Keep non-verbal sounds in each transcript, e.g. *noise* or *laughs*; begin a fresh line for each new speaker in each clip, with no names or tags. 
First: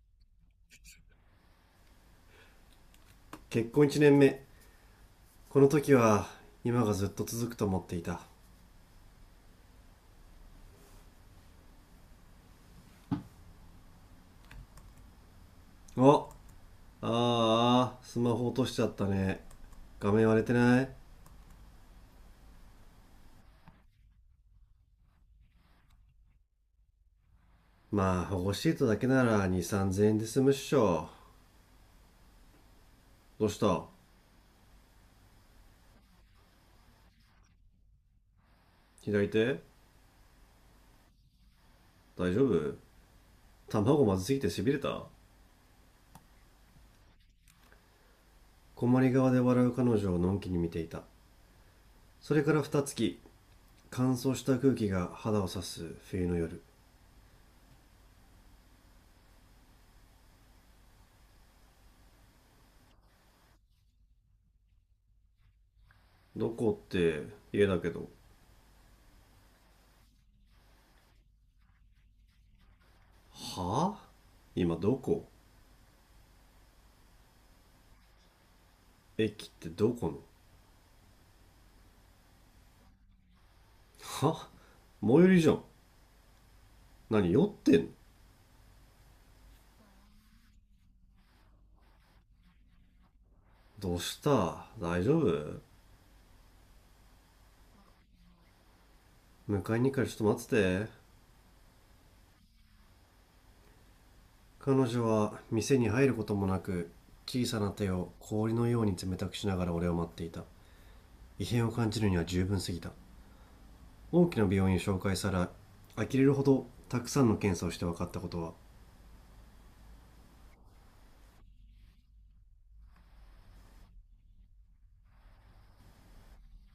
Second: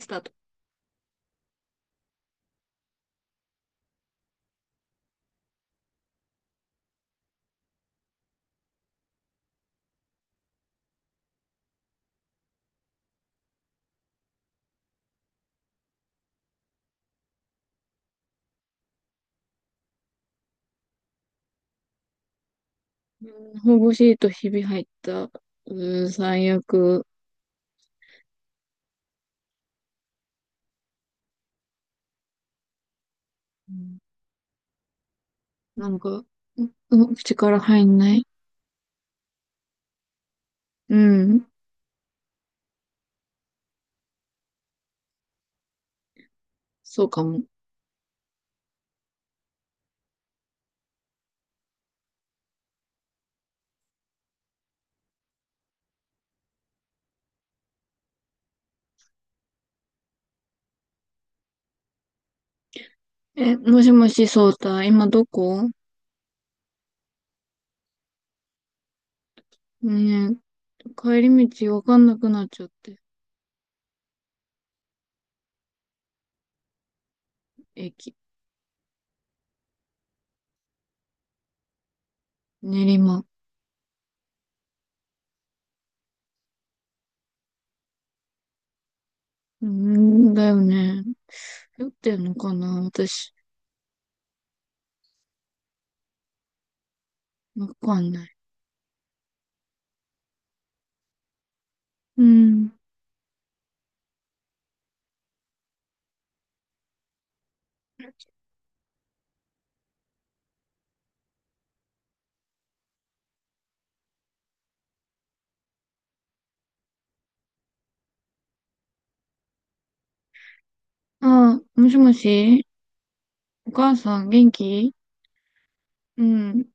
スタート。
結婚1年目。この時は今がずっと続くと思っていた。お、ああスマホ落としちゃったね。画面割れてない？
う保護シートひび入った。うーん、最悪。
まあ保護シートだけなら23,000円で済むっしょ。どうし
う
た？
んなんか、うん、口から入んない。
左手、
うん、
大丈夫？卵まずすぎてしびれた。
そうかも。
困り側で笑う彼女をのんきに見ていた。それから二月、乾燥した空気が肌を刺す冬の夜。
え、もしもし、そうた、今どこ？
どこって、家だけど。
ねえ、帰り道わかんなくなっちゃって。
はぁ、今どこ？
駅、
駅ってどこの？
練馬。
は、最寄りじゃん。何酔ってんの？
うん、だよね。酔ってんのかな私、
どうした、大丈夫？
わかんない。
迎えに行くからちょっと待ってて。
うん。
彼女は店に入ることもなく、小さな手を氷のように冷たくしながら俺を待っていた。異変を感じるには十分すぎた。大きな病院を紹介され、呆れるほどたくさんの検査をして分かったことは、
ああ、もしもし、お母さん元気？うん。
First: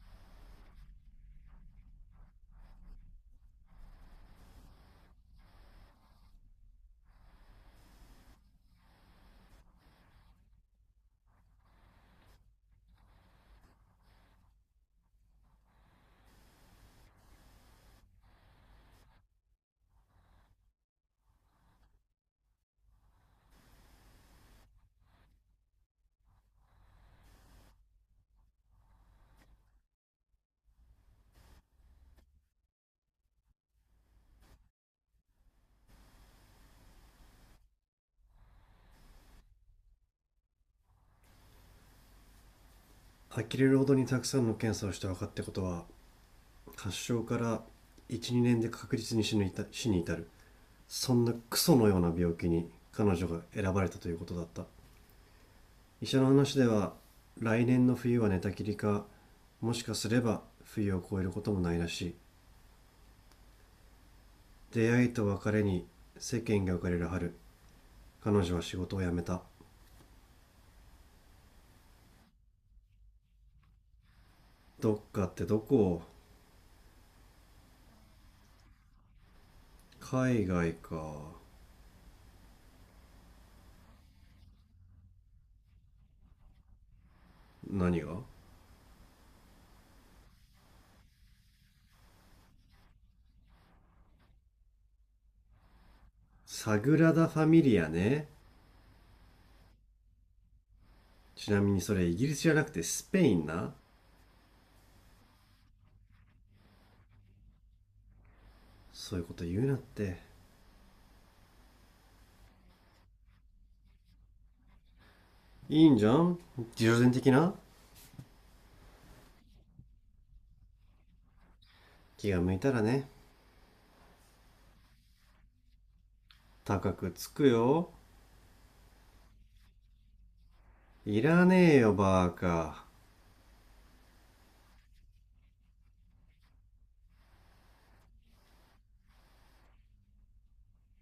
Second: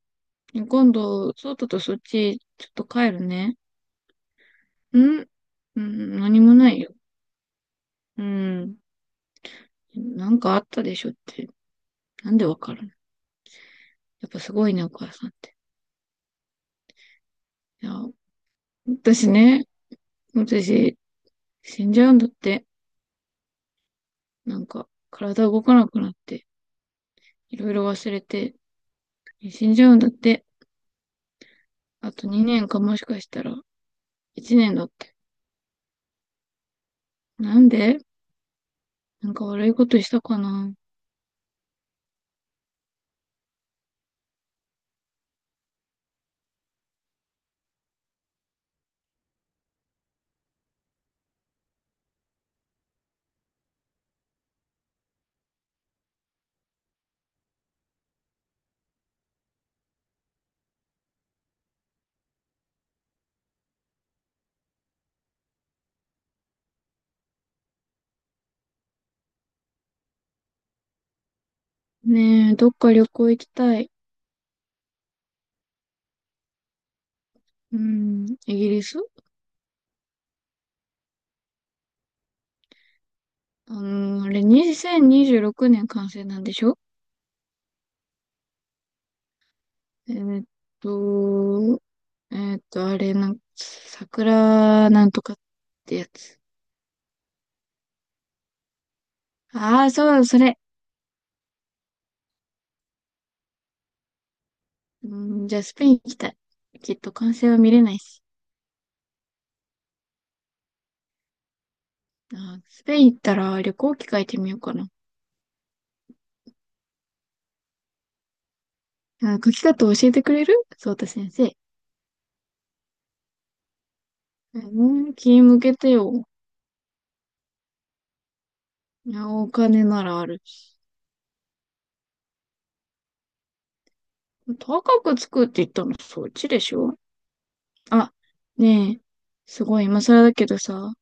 今度、そうたとそっち、ちょっと帰るね。ん、うん、何もないよ。うん。なんかあったでしょって。なんでわかるの？やっぱすごいね、お母さんって。いや、私ね、私、死んじゃうんだって。なんか、体動かなくなって、いろいろ忘れて、死んじゃうんだって。あと2年か、もしかしたら、1年だって。なんで？なんか悪いことしたかな？
呆れるほどにたくさんの検査をして分かったことは、発症から12年で確実に死に至る、そんなクソのような病気に彼女が選ばれたということだった。医者の話では、来年の冬は寝たきりか、もしかすれば冬を越えることもないらしい。出会いと別れに世間が浮かれる春、彼女は仕事を辞めた。
ねえ、どっか旅行行きたい。
どっかってどこ？
うん、イギリス。
海外か。
あのあれ、2026年完成なんでしょ？
何が？
えーっと、あれ、なん、桜なんとかってやつ。
サグラダ・ファミリアね。
ああ、そう、それ。
ちなみにそれイギリスじゃなくてスペインな。
うん、じゃあ、スペイン行きたい。きっと完成は見れないし。
そういうこと言うなって。
あー、スペイン行ったら旅行機書いてみようかな。
いいんじゃん、自助伝的な。
あー、書き方教えてくれるそうた先生。
気が向いたらね。
うん、気向けてよ。
高くつくよ。
いやお金ならあるし。
いらねえよ、バーカ。
高くつくって言ったの、そっちでしょ？あ、ねえ、すごい今更だけどさ、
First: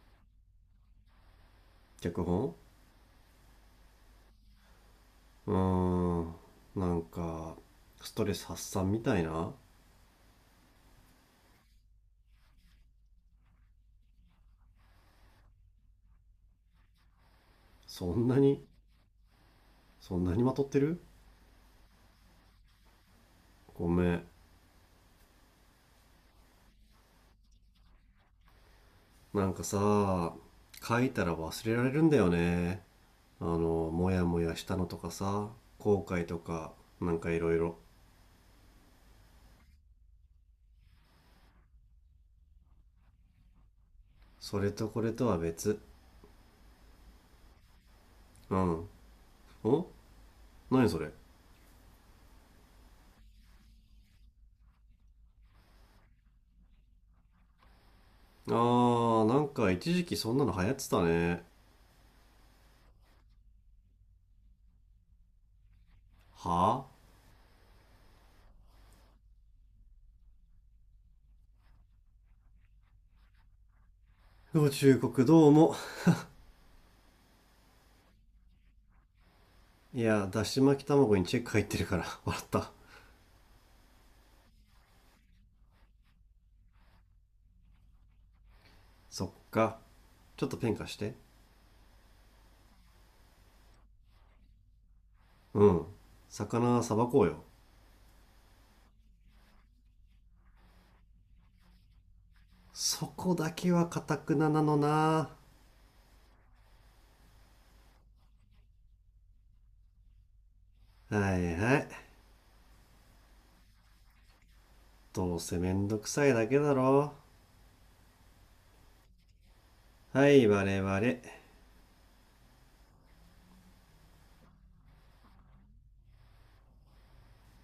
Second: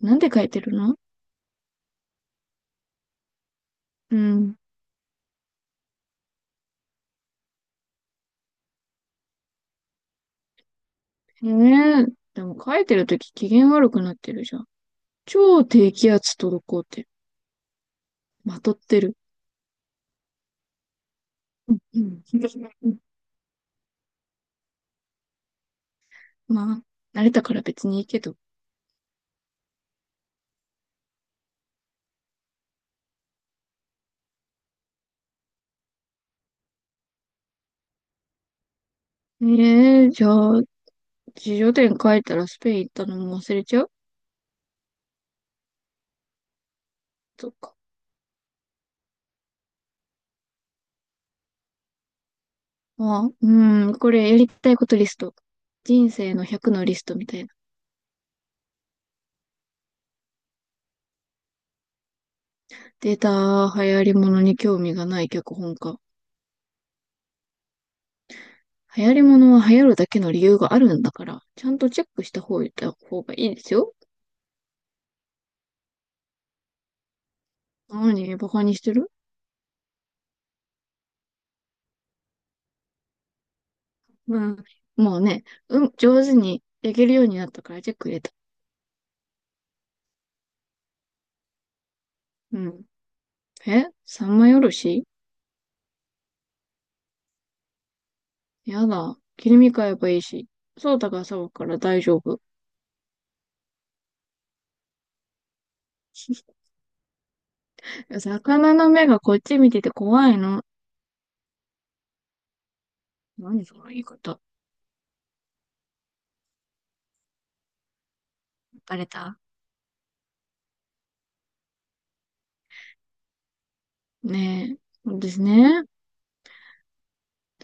なんで書いてるの？
脚本。
うん。
うーん。なんか、ストレス発散みたいな。
ねえ。でも書いてるとき機嫌悪くなってるじゃん。超低気圧とこうって、
そんな
ま
に、
とってる。
そんなにまとってる？
うん、うん。うん、
ごめん。
ま慣れたから別にいいけど。
なんかさ、書いたら忘れられるんだよね。あの、もやもやしたのとかさ、後悔とか、なんかいろいろ。
ええ、じゃあ、自叙伝書いたらスペイン行ったのも忘れちゃう？
それとこれとは別。
そっか。
うん。お、何それ？
ああ、うん、これやりたいことリスト。人生の100のリストみたいな。
あー、なんか一時期そんなの流行ってたね。
データ、流行り物に興味がない脚本家。
はあ。
流行り物は流行るだけの理由があるんだから、ちゃんとチェックした方がいいですよ。
宇宙国どうも。
何、バカにしてる？
いや、だし巻き卵にチェック入ってるから *laughs* 笑った。
うん。もうね、うん、上手に焼けるようになったからチェック入れた。
そっか。ちょっとペン貸して。
うん。え、三枚おろし？
うん。魚さばこうよ。
やだ。切り身買えばいいし。そうたが騒ぐから大丈夫。
そこだけはかたくななのな。
*laughs* 魚の目がこっち見てて怖いの。
はいはい。
何その言い方。
どうせめんどくさいだけだろ。
バレた？
はい、我々。
ねえ。そうですね。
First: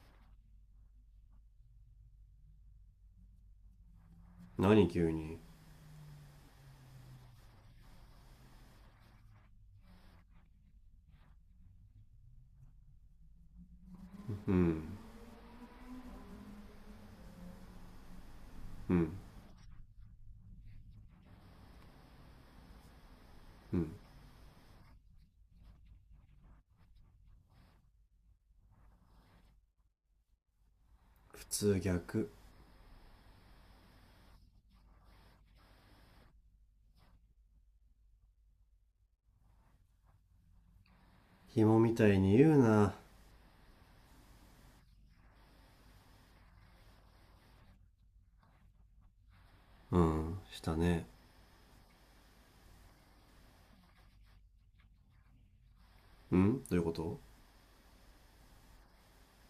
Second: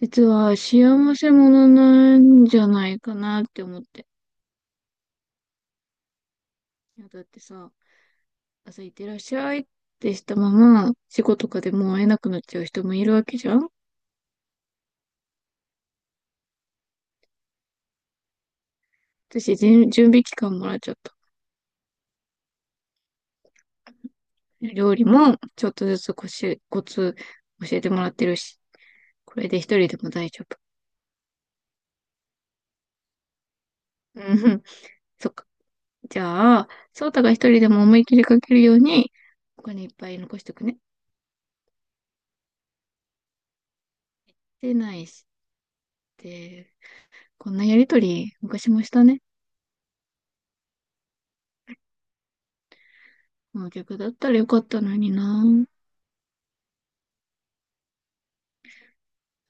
実は幸せ者なんじゃないかなって思って。
何急に？
いや、だってさ、朝行ってらっしゃいってしたまま、仕事とかでもう会えなくなっちゃう人もいるわけじゃん。
うん、うん、
私、準備期間もらっちゃった。
うん。
料理も、ちょっとずつ、コツ教えてもらってるし、これで一人でも大丈夫。
普通逆。
うん、そっか。じゃあ、翔太が一人でも思い切りかけるように、お金いっぱい残しておくね。
紐みたいに言うな。
でないし、で、こんなやりとり、昔もしたね。
うん、したね。
もう逆だったらよかったのにな。
うん、どういうこと？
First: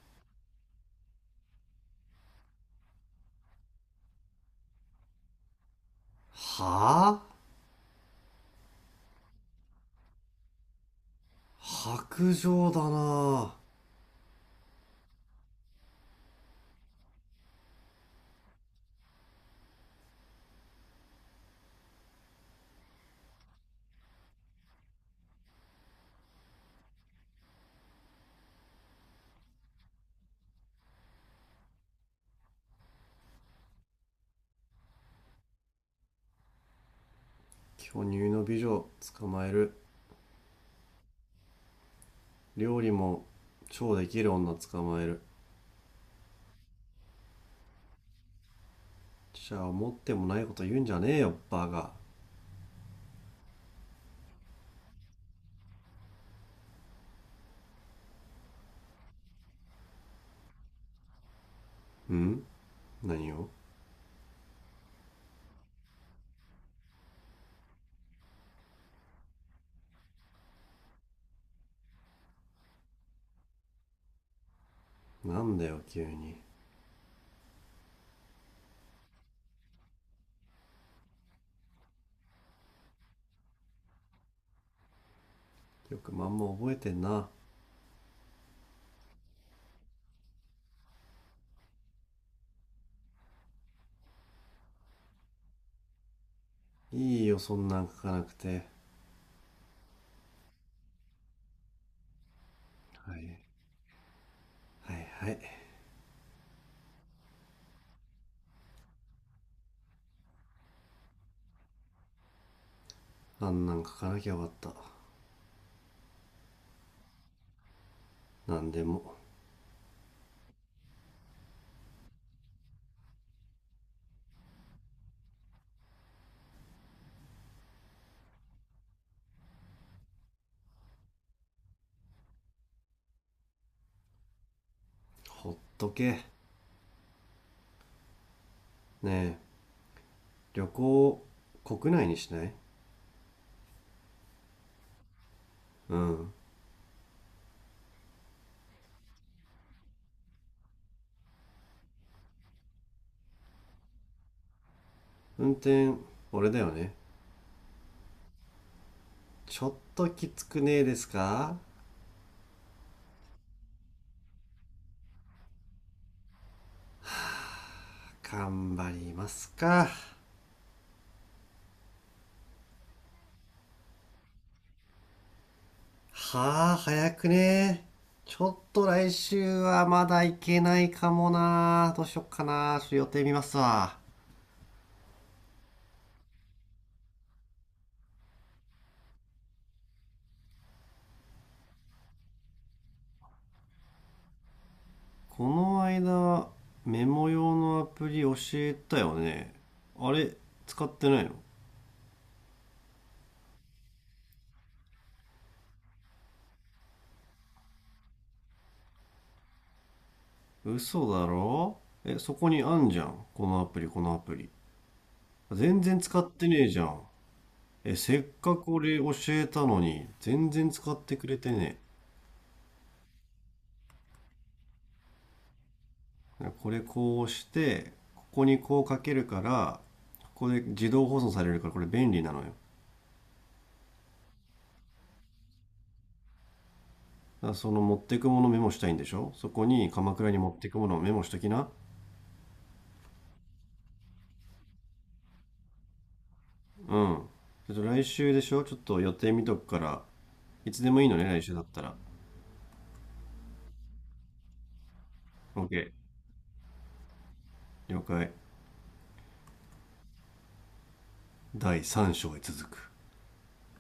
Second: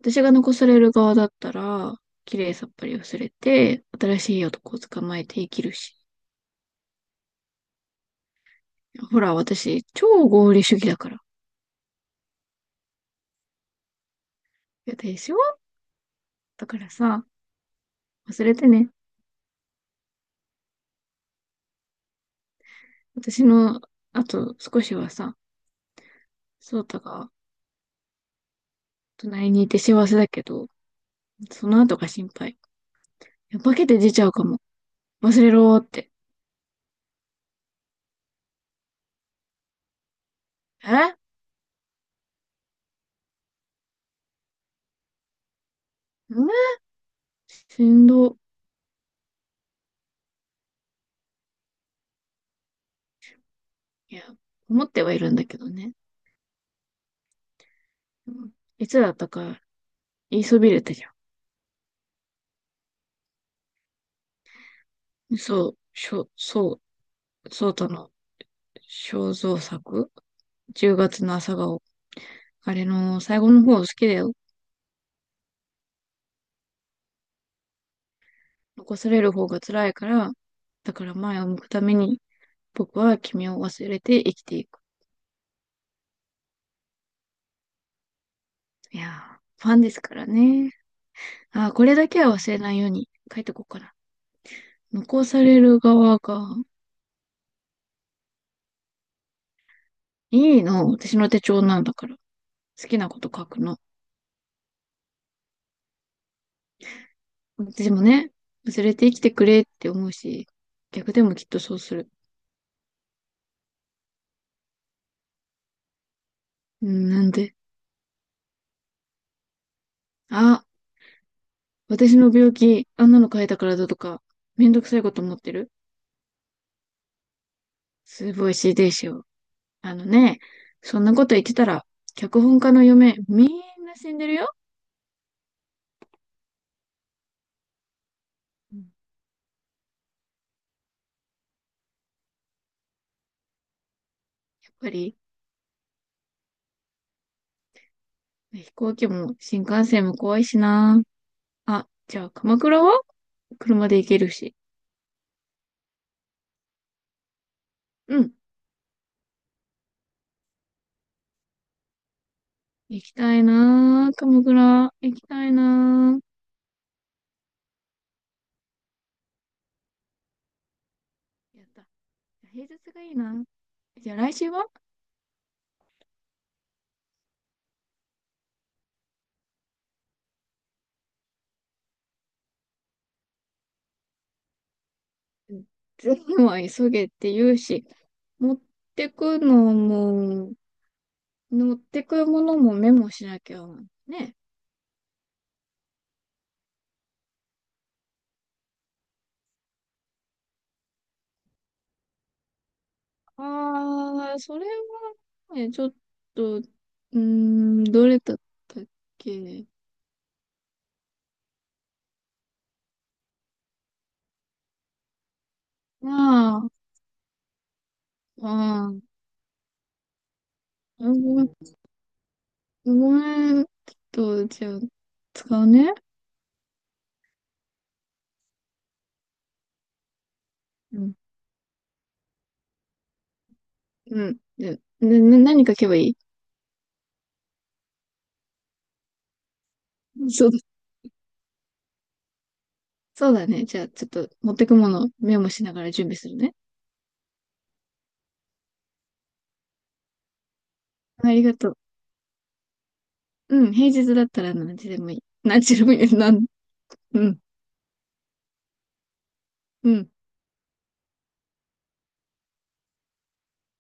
私が残される側だったら、綺麗さっぱり忘れて、新しい男を捕まえて生きるし。
はぁあ。
ほら、私、超合理主義だから。
白状だな。
や、でしょ？だからさ、忘れてね。私の、あと少しはさ、ソータが隣にいて幸せだけど、その後が心配。いや化けて出ちゃうかも。忘れろーって。
巨乳の美女捕まえる。
え、
料理も超できる女捕まえる。
うん、しんど。
じゃあ思ってもないこと言うんじゃねえよ、バカ。
いや、思ってはいるんだけどね。うん、いつだったか言いそびれたじゃ
うん、何を？
ん。そう、しょ、そう、ソータの肖像作 ?10 月の朝顔。あれの最後の方好きだよ。
なんだよ急に。
残される方が辛いから、だから前を向くために僕は君を忘れて生きていく。
よくまんま覚えてんな。
いやー、ファンですからね。あー、これだけは忘れないように書いとこうかな。残される側が、
いいよそんなん書かなくて。
いいの。私の手帳なんだから。好きな
は
こ
い
と書くの。
はいはい。
でもね、忘れて生きてくれって思うし、逆でもきっとそうする。
あんなん書かなきゃよかった。
うん、なんで。
なんでも。
あ、私の病気、あんなの書いたからだとか、めんどくさいこと思ってる？すごい CD しよ。あのね、そんなこと言ってたら、脚本家の嫁、みんな死んでるよ。
ほっとけ。
うん、
ねえ、旅行、国内にしない？
やっぱり、
うん。
飛行機も新幹線も怖いしな。あ、じゃあ鎌倉は車で行けるし。
運転、俺だよね。
うん。
ちょっときつくねえですか？
行きたいな。鎌倉、行きたいな。
頑張りますか。
やった。平日がいいな。じゃあ来週は？
はあ、早くねえ？ちょっと来週はまだ行けないかもな。どうしよっかな。ちょっと予定見ますわ。
うん、全部は急げって言うし、持ってくのも、持ってくものもメモしなきゃね。
この間、メモ用のアプリ教えたよね。あれ、使ってないの？
ああ、それはね、ちょっと、うーん、どれだったっけ？
嘘だろ。え、そこにあんじゃん。このアプリ、このアプリ。全然
ま
使ってねえ
あ、
じゃん。え、せっ
あ
かく俺
ー、
教えたのに、全然使っ
ご
てくれ
めん、
てねえ。
ごめん、ちょっと、じゃあ、使うね。
これこうしてここにこうかけるから、ここで自
う
動
ん。
保存されるからこれ便利なのよ。だ
うん。で、で、な何書けばいい？
からその持ってくものメモしたいんでしょ。そこに鎌倉に
そ
持
う
っ
だ、
てくものをメモしときな。
そうだね。じゃあ、ちょっと、持ってくもの、メモしながら準備するね。
うん、ちょっと来週でしょ。ちょっと予定見とくから、いつでもいいのね
あ
来
りが
週だっ
とう。
たら。
うん、平日だったら何時でもいい。何時で
OK、
もいい。なん、うん、
了解。
うん。
第3章へ続く。